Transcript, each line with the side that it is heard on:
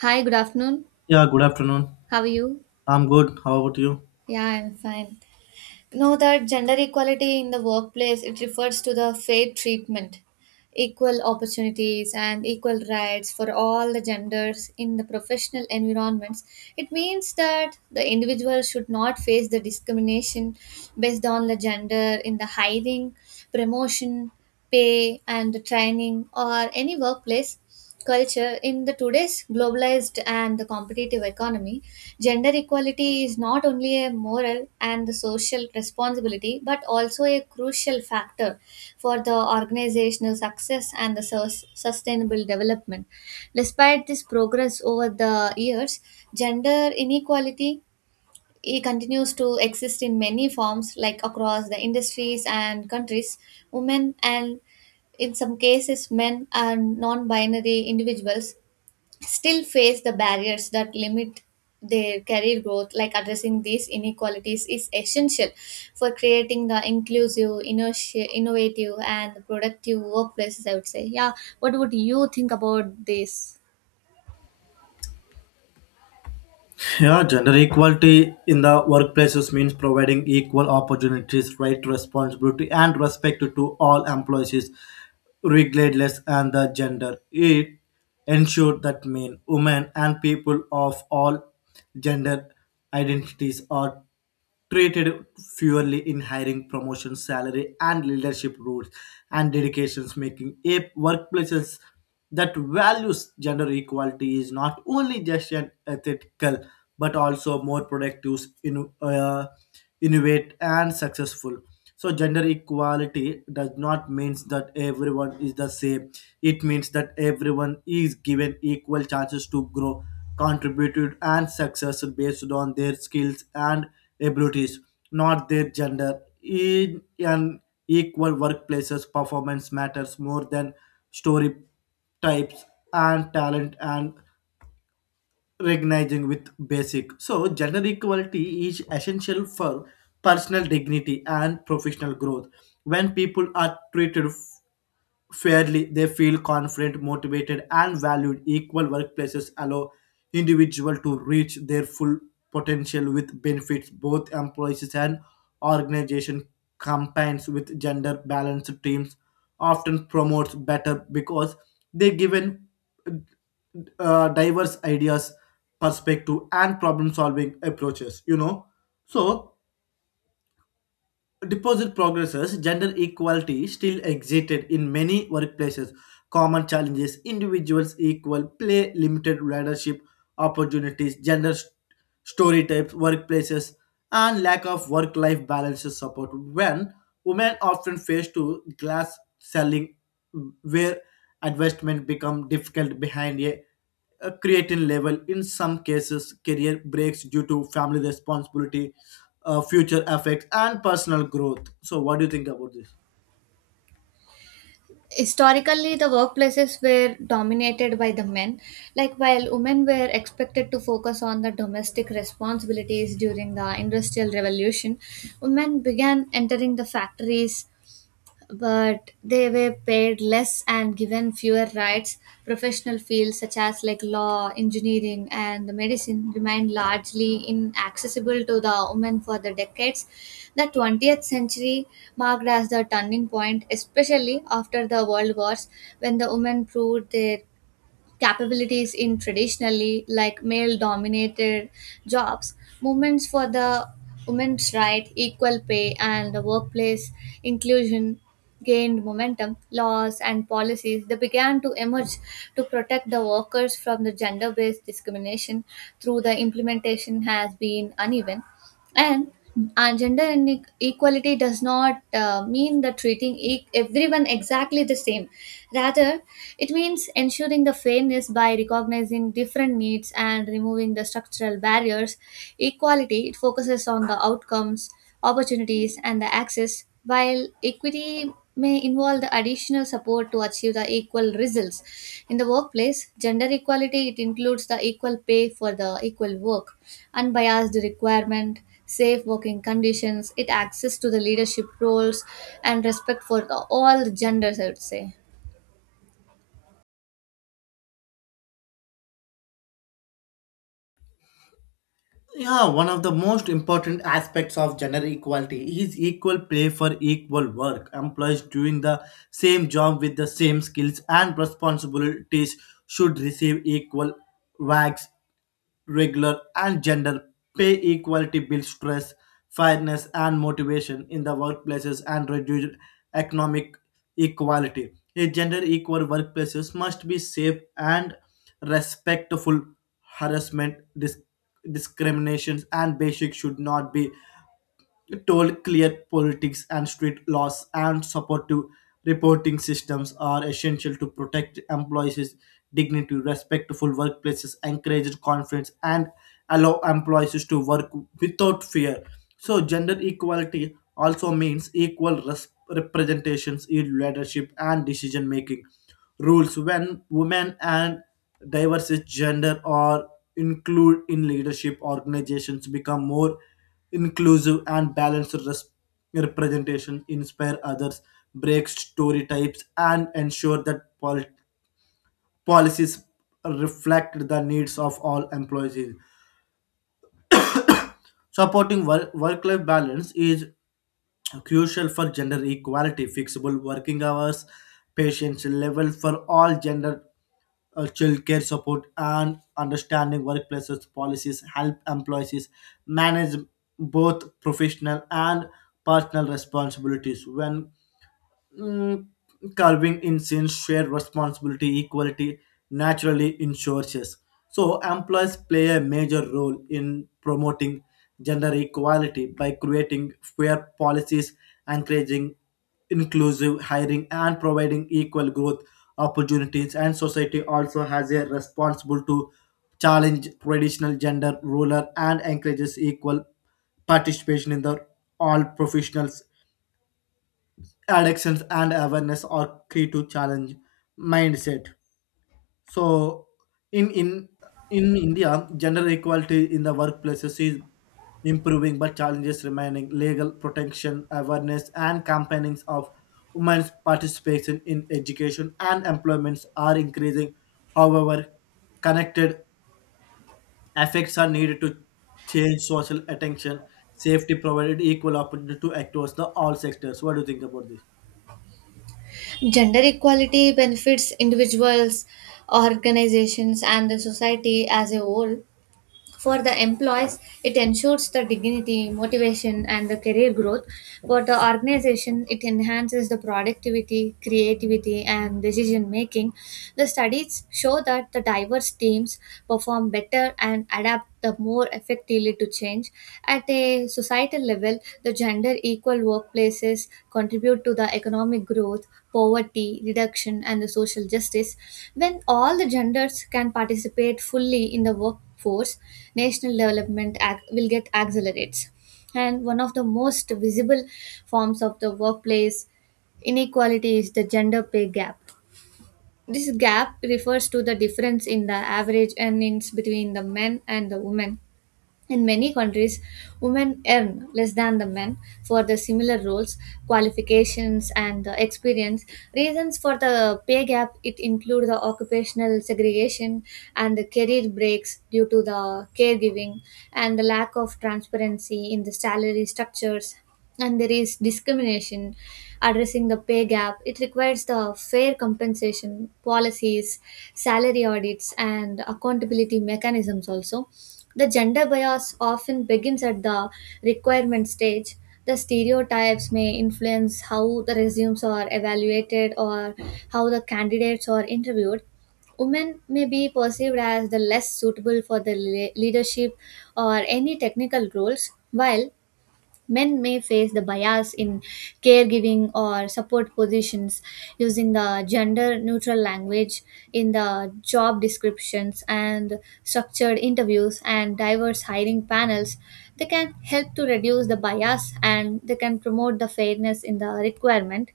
right: Hi, good afternoon.
left: Yeah, good afternoon.
right: How are you?
left: I'm good. How about you?
right: Yeah, I'm fine. You know that gender equality in the workplace, it refers to the fair treatment, equal opportunities, and equal rights for all the genders in the professional environments. It means that the individual should not face the discrimination based on the gender in the hiring, promotion, pay, and the training or any workplace culture. In the today's globalized and the competitive economy, gender equality is not only a moral and the social responsibility but also a crucial factor for the organizational success and the sustainable development. Despite this progress over the years, gender inequality he continues to exist in many forms, like across the industries and countries. Women and, in some cases, men and non-binary individuals still face the barriers that limit their career growth. Like addressing these inequalities is essential for creating the inclusive innovative and productive workplaces, I would say. Yeah, what would you think about this?
left: Yeah, gender equality in the workplaces means providing equal opportunities, right, responsibility, and respect to all employees, regardless and the gender. It ensure that men, women, and people of all gender identities are treated fairly in hiring, promotion, salary, and leadership roles and dedications, making a workplaces that values gender equality is not only just an ethical but also more productive, innovate and successful. So gender equality does not mean that everyone is the same. It means that everyone is given equal chances to grow, contributed and success based on their skills and abilities, not their gender. In an equal workplaces performance matters more than story types and talent and recognizing with basic. So gender equality is essential for personal dignity and professional growth. When people are treated fairly, they feel confident, motivated, and valued. Equal workplaces allow individual to reach their full potential with benefits both employees and organization campaigns with gender balanced teams often promotes better because they given diverse ideas, perspective, and problem-solving approaches. So deposit progresses. Gender equality still existed in many workplaces. Common challenges: individuals equal play, limited leadership opportunities, gender story types, workplaces, and lack of work-life balances support. When women often face to glass selling, where investment become difficult behind a creatine level. In some cases, career breaks due to family responsibility, future effects, and personal growth. So, what do you think about this?
right: Historically the workplaces were dominated by the men, like while women were expected to focus on the domestic responsibilities. During the industrial revolution, women began entering the factories, but they were paid less and given fewer rights. Professional fields such as like law, engineering, and medicine remained largely inaccessible to the women for the decades. The 20th century marked as the turning point, especially after the World Wars, when the women proved their capabilities in traditionally like male dominated jobs. Movements for the women's right equal pay and the workplace inclusion gained momentum. Laws and policies that began to emerge to protect the workers from the gender based discrimination through the implementation has been uneven. And gender equality does not mean that treating everyone exactly the same, rather it means ensuring the fairness by recognizing different needs and removing the structural barriers. Equality it focuses on the outcomes, opportunities and the access, while equity may involve the additional support to achieve the equal results. In the workplace, gender equality it includes the equal pay for the equal work, unbiased requirement, safe working conditions, it access to the leadership roles, and respect for the, all genders, I would say.
left: Yeah, one of the most important aspects of gender equality is equal pay for equal work. Employees doing the same job with the same skills and responsibilities should receive equal wages, regular and gender pay equality builds stress, fairness and motivation in the workplaces and reduce economic equality. A gender equal workplaces must be safe and respectful. Harassment, discriminations, and basic should not be told clear politics and strict laws and supportive reporting systems are essential to protect employees' dignity, respectful workplaces, encourage confidence, and allow employees to work without fear. So, gender equality also means equal representations in leadership and decision making rules when women and diverse gender are included in leadership organizations become more inclusive and balanced representation inspire others break story types and ensure that policies reflect the needs of all employees supporting work life balance is crucial for gender equality, flexible working hours, patience level for all gender childcare support and understanding workplaces policies help employees manage both professional and personal responsibilities when Mm, carving in scenes share responsibility equality naturally ensures. So employers play a major role in promoting gender equality by creating fair policies, encouraging inclusive hiring and providing equal growth opportunities and society also has a responsible to challenge traditional gender ruler and encourages equal participation in the all professionals addictions and awareness are key to challenge mindset. So in in in India gender equality in the workplaces is improving but challenges remaining legal protection awareness and campaigns of women's participation in education and employments are increasing. However, connected effects are needed to change social attention, safety provided equal opportunity to across the all sectors. What do you think about this?
right: Gender equality benefits individuals, organizations, and the society as a whole. For the employees, it ensures the dignity, motivation, and the career growth. For the organization, it enhances the productivity, creativity, and decision making. The studies show that the diverse teams perform better and adapt the more effectively to change. At a societal level, the gender equal workplaces contribute to the economic growth, poverty reduction, and the social justice. When all the genders can participate fully in the work force, national development will get accelerates. And one of the most visible forms of the workplace inequality is the gender pay gap. This gap refers to the difference in the average earnings between the men and the women. In many countries, women earn less than the men for the similar roles, qualifications, and the experience. Reasons for the pay gap it include the occupational segregation and the career breaks due to the caregiving and the lack of transparency in the salary structures. And there is discrimination. Addressing the pay gap, it requires the fair compensation policies, salary audits, and accountability mechanisms. Also the gender bias often begins at the requirement stage. The stereotypes may influence how the resumes are evaluated or how the candidates are interviewed. Women may be perceived as the less suitable for the leadership or any technical roles, while men may face the bias in caregiving or support positions. Using the gender neutral language in the job descriptions and structured interviews and diverse hiring panels, they can help to reduce the bias and they can promote the fairness in the requirement.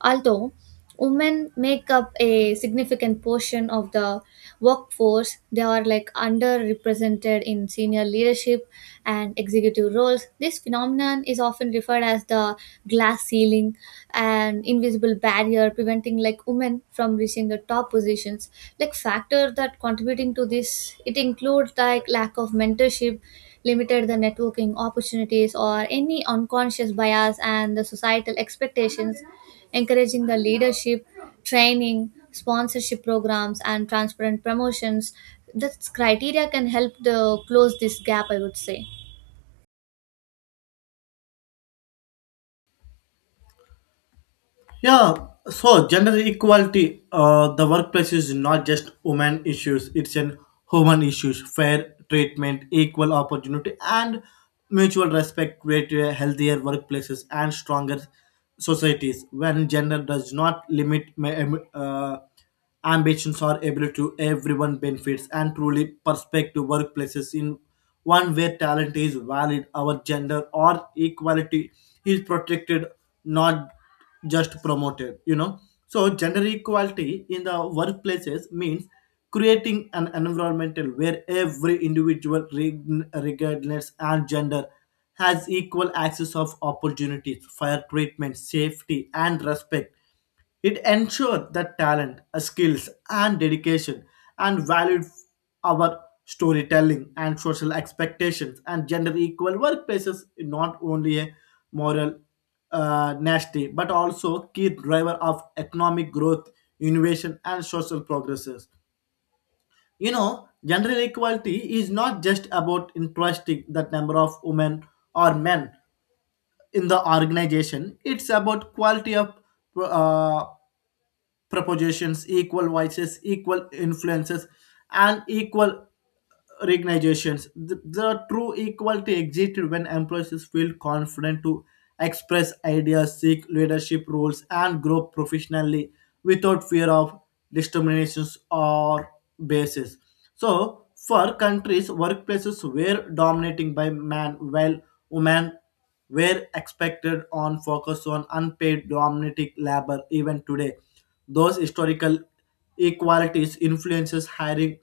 right: Although women make up a significant portion of the workforce, they are like underrepresented in senior leadership and executive roles. This phenomenon is often referred as the glass ceiling and invisible barrier preventing like women from reaching the top positions. Like factor that contributing to this it includes like lack of mentorship, limited the networking opportunities or any unconscious bias and the societal expectations, encouraging the leadership, training, sponsorship programs, and transparent promotions. This criteria can help the close this gap, I would say.
left: Yeah, so gender equality, the workplace is not just women issues, it's an human issues, fair treatment, equal opportunity, and mutual respect create a healthier workplaces and stronger societies when gender does not limit ambitions or ability to everyone benefits and truly perspective workplaces in one where talent is valid our gender or equality is protected, not just promoted, you know. So gender equality in the workplaces means creating an environmental where every individual regardless and gender has equal access of opportunities, fair treatment, safety and respect. It ensured that talent, skills, and dedication and valued our storytelling and social expectations and gender equal workplaces is not only a moral nasty but also key driver of economic growth, innovation, and social progresses. You know, gender equality is not just about interesting the number of women or men in the organization. It's about quality of uh, Propositions, equal voices, equal influences, and equal recognitions. The true equality exists when employees feel confident to express ideas, seek leadership roles, and grow professionally without fear of discriminations or basis. So, for countries, workplaces were dominating by men, while women were expected on focus on unpaid domestic labor even today. Those historical equalities influences hiring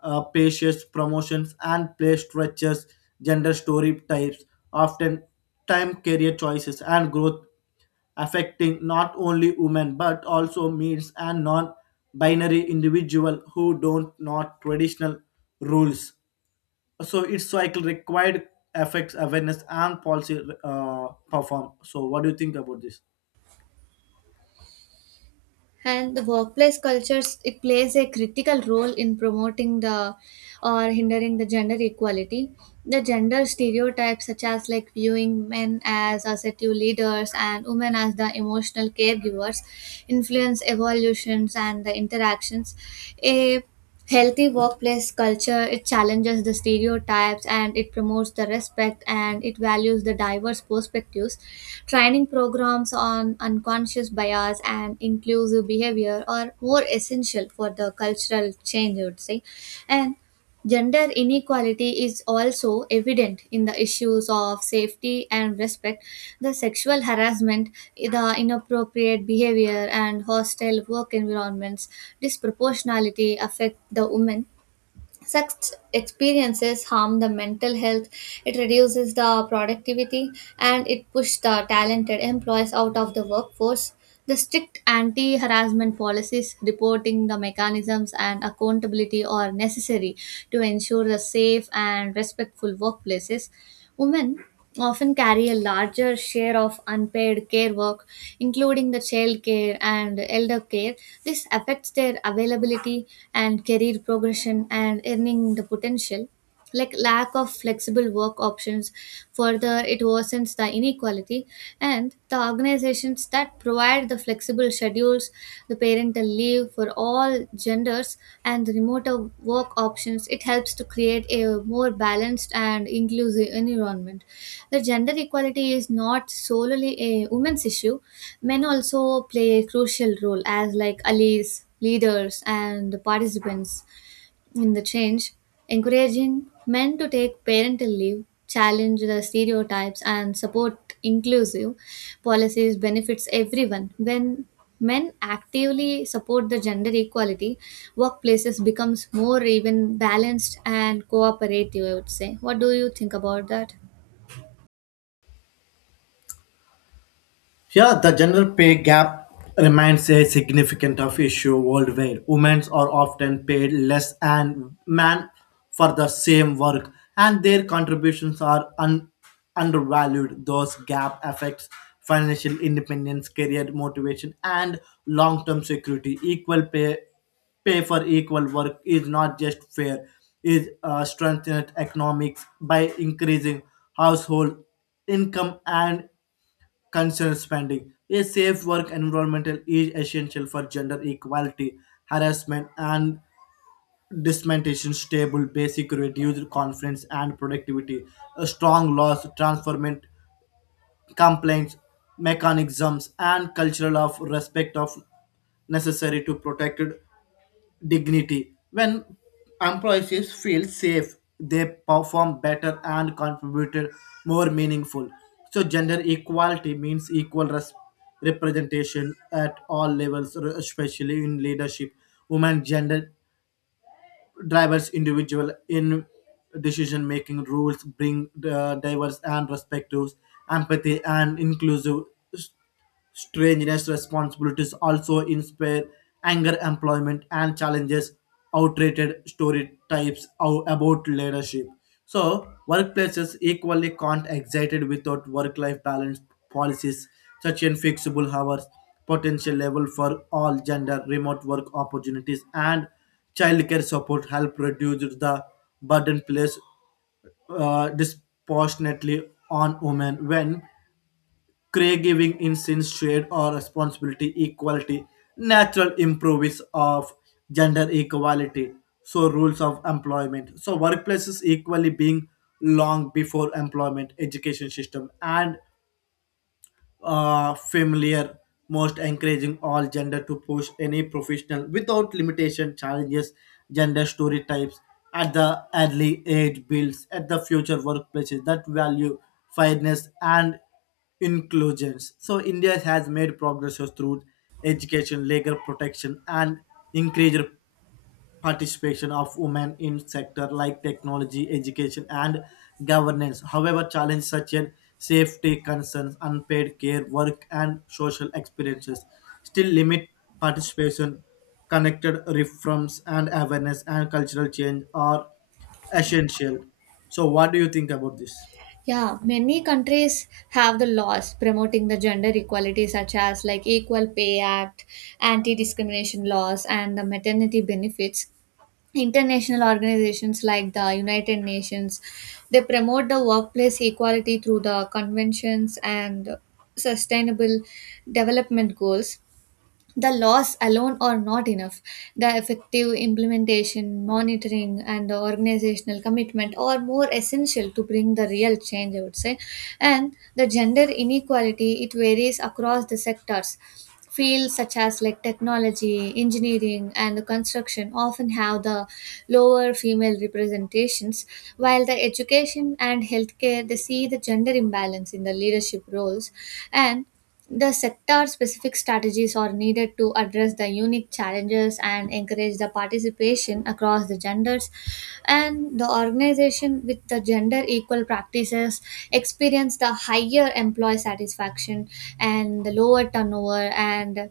left: patients, promotions, and play structures, gender story types, often time career choices and growth affecting not only women but also males and non-binary individual who don't not traditional rules. So its cycle required affects awareness and policy perform. So what do you think about this?
right: And the workplace cultures, it plays a critical role in promoting the or hindering the gender equality. The gender stereotypes, such as like viewing men as assertive leaders and women as the emotional caregivers, influence evolutions and the interactions. A healthy workplace culture it challenges the stereotypes and it promotes the respect and it values the diverse perspectives. Training programs on unconscious bias and inclusive behavior are more essential for the cultural change, I would say. And gender inequality is also evident in the issues of safety and respect, the sexual harassment, the inappropriate behavior, and hostile work environments. Disproportionality affect the women. Such experiences harm the mental health, it reduces the productivity, and it pushes the talented employees out of the workforce. The strict anti harassment policies, reporting the mechanisms, and accountability are necessary to ensure the safe and respectful workplaces. Women often carry a larger share of unpaid care work, including the child care and elder care. This affects their availability and career progression and earning the potential. Like lack of flexible work options, further it worsens the inequality, and the organizations that provide the flexible schedules, the parental leave for all genders, and the remote work options, it helps to create a more balanced and inclusive environment. The gender equality is not solely a women's issue. Men also play a crucial role as like allies, leaders, and participants in the change. Encouraging men to take parental leave, challenge the stereotypes, and support inclusive policies benefits everyone. When men actively support the gender equality, workplaces becomes more even balanced and cooperative, I would say. What do you think about that?
left: Yeah, the general pay gap remains a significant of issue worldwide. Women are often paid less than men for the same work, and their contributions are undervalued. Those gap affects financial independence, career motivation, and long-term security. Equal pay for equal work is not just fair; it strengthens economics by increasing household income and concerned spending. A safe work environment is essential for gender equality, harassment, and dismantation stable basic reduced confidence and productivity. A strong laws transformant complaints mechanisms and cultural of respect of necessary to protect dignity. When employees feel safe, they perform better and contribute more meaningful. So gender equality means equal representation at all levels, especially in leadership. Women gender drivers individual in decision making rules bring diverse and respective empathy and inclusive s- strangeness responsibilities also inspire anger employment and challenges outdated story types about leadership. So workplaces equally can't excited without work-life balance policies such as flexible hours, potential level for all gender, remote work opportunities and childcare support help reduce the burden placed disproportionately on women when caregiving instance shared or responsibility equality natural improves of gender equality. So rules of employment, so workplaces equally being long before employment education system and familiar, most encouraging all gender to push any professional without limitation challenges gender stereotypes at the early age builds at the future workplaces that value fairness and inclusions. So India has made progress through education, legal protection, and increased participation of women in sectors like technology, education, and governance. However, challenges such as safety concerns, unpaid care, work, and social experiences still limit participation. Connected reforms and awareness and cultural change are essential. So, what do you think about this?
right: Yeah, many countries have the laws promoting the gender equality, such as like Equal Pay Act, anti-discrimination laws, and the maternity benefits. International organizations like the United Nations, they promote the workplace equality through the conventions and sustainable development goals. The laws alone are not enough. The effective implementation, monitoring, and the organizational commitment are more essential to bring the real change, I would say. And the gender inequality, it varies across the sectors. Fields such as like technology, engineering, and the construction often have the lower female representations, while the education and healthcare they see the gender imbalance in the leadership roles, and the sector specific strategies are needed to address the unique challenges and encourage the participation across the genders. And the organization with the gender equal practices experience the higher employee satisfaction and the lower turnover and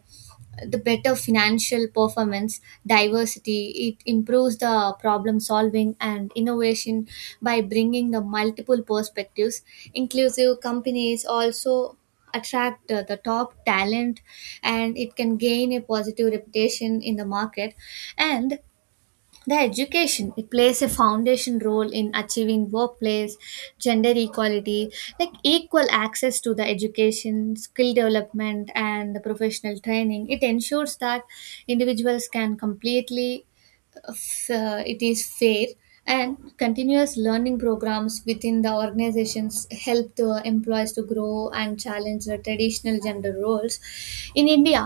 right: the better financial performance. Diversity it improves the problem solving and innovation by bringing the multiple perspectives. Inclusive companies also attract the top talent and it can gain a positive reputation in the market. And the education it plays a foundation role in achieving workplace gender equality, like equal access to the education, skill development, and the professional training. It ensures that individuals can completely it is fair, and continuous learning programs within the organizations help the employees to grow and challenge the traditional gender roles. In India,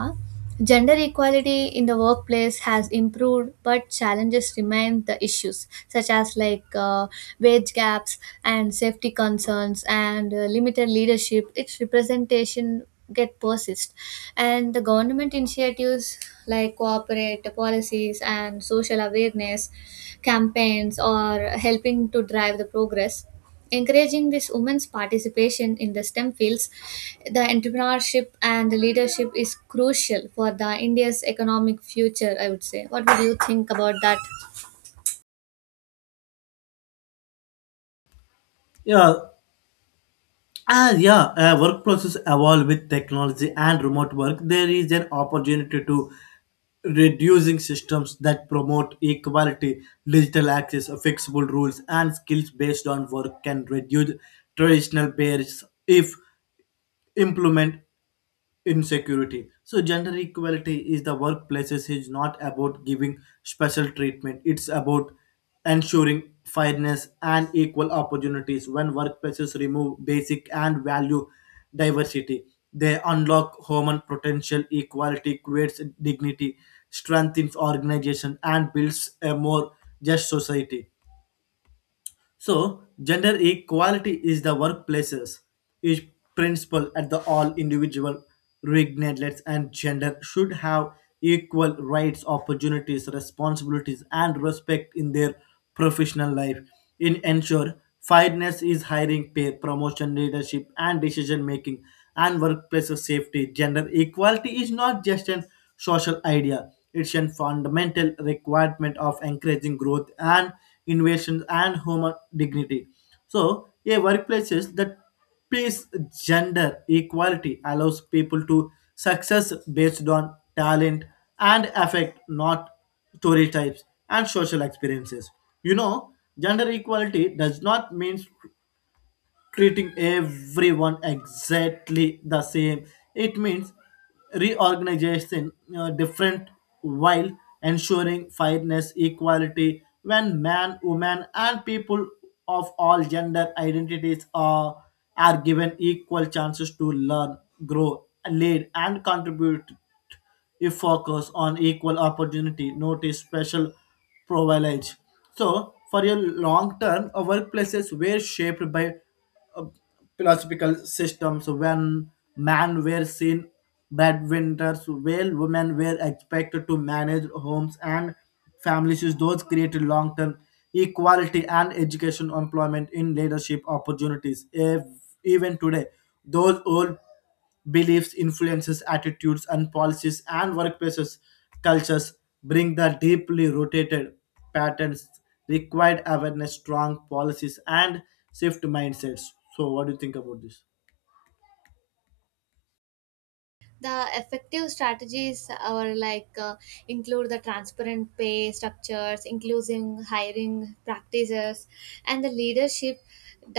right: gender equality in the workplace has improved, but challenges remain. The issues, such as like wage gaps and safety concerns and limited leadership. Its representation get persist, and the government initiatives like corporate policies and social awareness campaigns are helping to drive the progress. Encouraging this women's participation in the STEM fields, the entrepreneurship and the leadership is crucial for the India's economic future, I would say. What would you think about that?
left: Yeah, yeah, work process evolve with technology and remote work, there is an opportunity to reducing systems that promote equality, digital access, flexible rules, and skills based on work can reduce traditional barriers if implemented insecurity. So gender equality is the workplaces is not about giving special treatment. It's about ensuring fairness and equal opportunities. When workplaces remove basic and value diversity, they unlock human potential. Equality creates dignity, strengthens organization, and builds a more just society. So, gender equality is the workplaces is principle at the all individual regardless and gender should have equal rights, opportunities, responsibilities, and respect in their professional life. In ensure fairness is hiring, pay, promotion, leadership, and decision making, and workplace safety. Gender equality is not just an social idea. It's a fundamental requirement of encouraging growth and innovation and human dignity. So, a workplace is that peace, gender equality allows people to success based on talent and affect, not story types and social experiences. You know, gender equality does not mean treating everyone exactly the same. It means reorganization different while ensuring fairness, equality when man, woman, and people of all gender identities are given equal chances to learn, grow, lead, and contribute if focus on equal opportunity, notice special privilege. So, for a long term, our workplaces were shaped by uh, philosophical systems when men were seen breadwinners, while women were expected to manage homes and families. Those created long term equality and education, employment in leadership opportunities. If, even today, those old beliefs, influences, attitudes, and policies, and workplaces cultures bring the deeply rooted patterns required awareness, strong policies, and shift mindsets. So, what do you think about this?
right: The effective strategies are like, include the transparent pay structures, including hiring practices and the leadership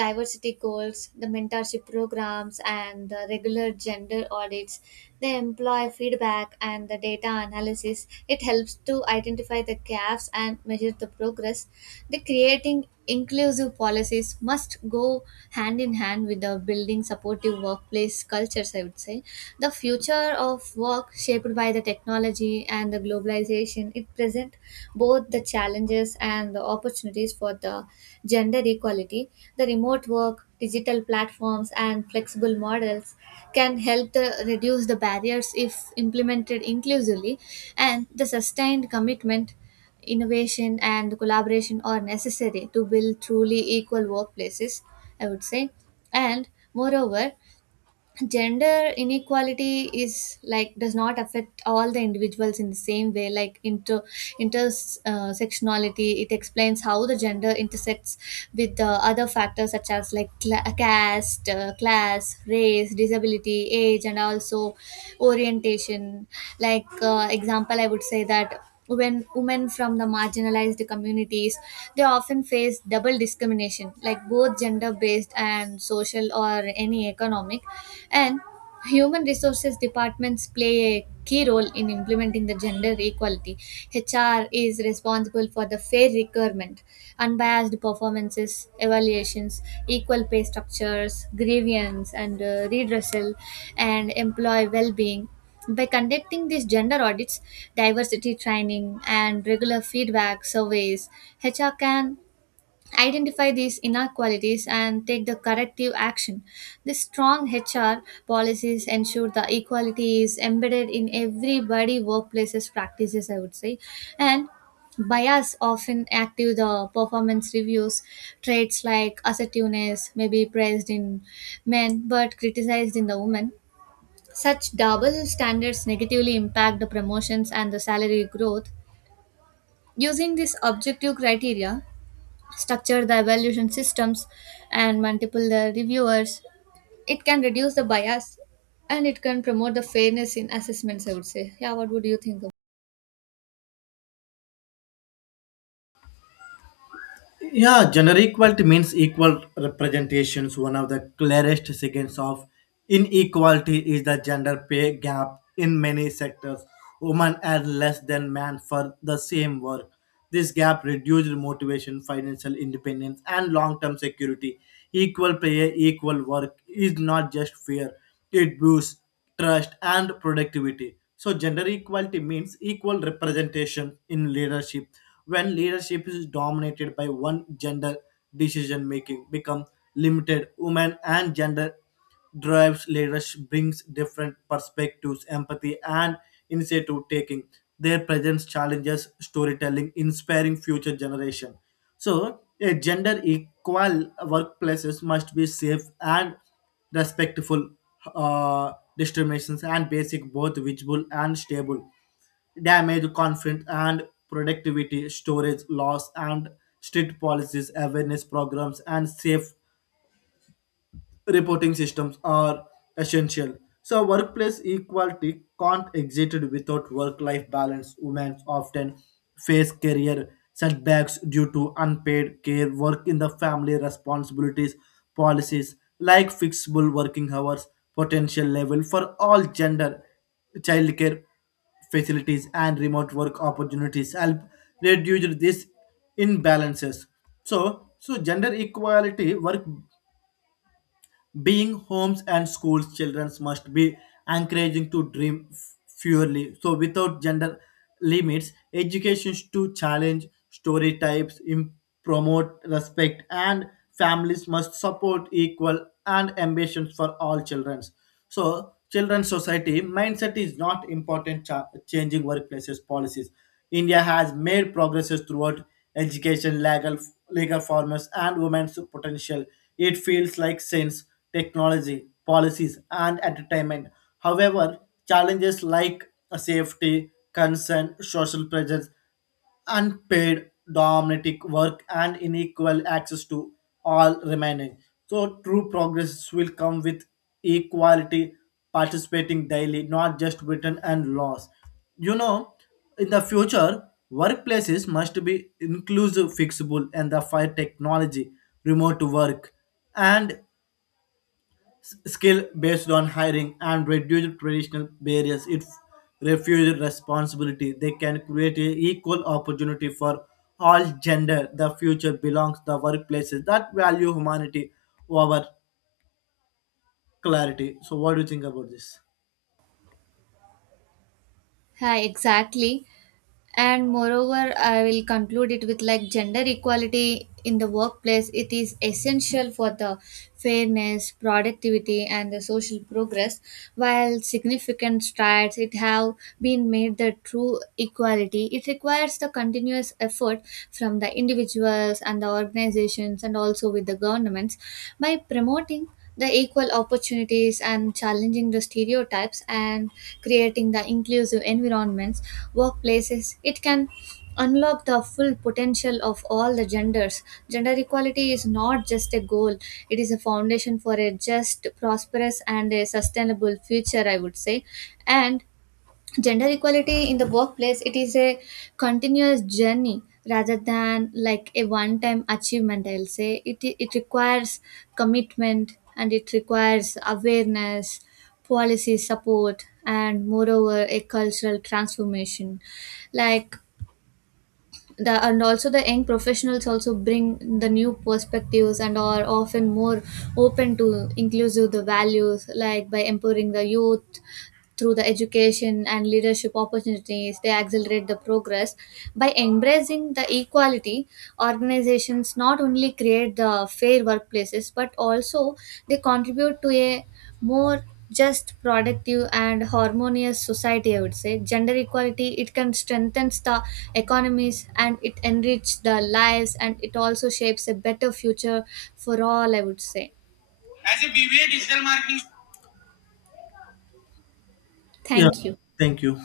right: diversity goals, the mentorship programs and the regular gender audits. They employ feedback and the data analysis, it helps to identify the gaps and measure the progress. The creating inclusive policies must go hand in hand with the building supportive workplace cultures, I would say. The future of work shaped by the technology and the globalization, it present both the challenges and the opportunities for the gender equality. The remote work, digital platforms and flexible models can help the, reduce the barriers if implemented inclusively, and the sustained commitment, innovation and collaboration are necessary to build truly equal workplaces, I would say. And moreover, gender inequality is like does not affect all the individuals in the same way. Like intersectionality it explains how the gender intersects with the other factors, such as like cla caste, class, race, disability, age and also orientation. Like, example, I would say that, when women from the marginalized communities, they often face double discrimination, like both gender based and social or any economic. And human resources departments play a key role in implementing the gender equality. HR is responsible for the fair requirement, unbiased performances evaluations, equal pay structures, grievance and redressal, and employee well-being. By conducting these gender audits, diversity training, and regular feedback surveys, HR can identify these inequalities and take the corrective action. The strong HR policies ensure the equality is embedded in everybody workplaces practices, I would say. And bias often active the performance reviews. Traits like assertiveness may be praised in men but criticized in the women. Such double standards negatively impact the promotions and the salary growth. Using this objective criteria, structure the evaluation systems and multiple the reviewers, it can reduce the bias and it can promote the fairness in assessments, I would say. Yeah, what would you think about?
left: Yeah, gender equality means equal representations. One of the clearest signs of inequality is the gender pay gap in many sectors. Women are less than men for the same work. This gap reduces motivation, financial independence, and long term security. Equal pay, equal work is not just fair, it boosts trust, and productivity. So, gender equality means equal representation in leadership. When leadership is dominated by one gender, decision making becomes limited. Women and gender drives leadership brings different perspectives, empathy, and initiative taking. Their presence challenges storytelling, inspiring future generation. So, a gender equal workplaces must be safe and respectful discriminations and basic both visible and stable damage confidence and productivity storage loss and strict policies awareness programs and safe reporting systems are essential. So workplace equality can't exist without work-life balance. Women often face career setbacks due to unpaid care, work in the family responsibilities, policies like flexible working hours, potential level for all gender, childcare facilities and remote work opportunities help reduce these imbalances. So gender equality work being homes and schools children must be encouraging to dream purely so without gender limits education to challenge story types promote respect and families must support equal and ambitions for all children. So, children's society mindset is not important changing workplaces policies. India has made progresses throughout education, legal formats, and women's potential. It feels like science, technology, policies, and entertainment. However, challenges like safety, concern, social pressures, unpaid domestic work and unequal access to all remaining. So true progress will come with equality participating daily, not just written and laws. You know, in the future, workplaces must be inclusive, flexible, and the fire technology, remote work, and skill based on hiring and reduced traditional barriers. It refused responsibility. They can create a equal opportunity for all gender. The future belongs the workplaces that value humanity over clarity. So what do you think about this?
right: Hi, exactly. And moreover, I will conclude it with like gender equality in the workplace. It is essential for the fairness, productivity, and the social progress. While significant strides it have been made, the true equality it requires the continuous effort from the individuals and the organizations, and also with the governments, by promoting the equal opportunities and challenging the stereotypes and creating the inclusive environments, workplaces it can unlock the full potential of all the genders. Gender equality is not just a goal, it is a foundation for a just prosperous and a sustainable future, I would say. And gender equality in the workplace, it is a continuous journey rather than like a one time achievement, I'll say it. It requires commitment and it requires awareness, policy support and moreover a cultural transformation. Like the and also the young professionals also bring the new perspectives and are often more open to inclusive the values, like by empowering the youth through the education and leadership opportunities, they accelerate the progress. By embracing the equality, organizations not only create the fair workplaces but also they contribute to a more just productive and harmonious society, I would say. Gender equality it can strengthen the economies and it enrich the lives and it also shapes a better future for all, I would say.
left: As a BBA digital marketing. Yeah.
right: Thank you.
left: Thank you.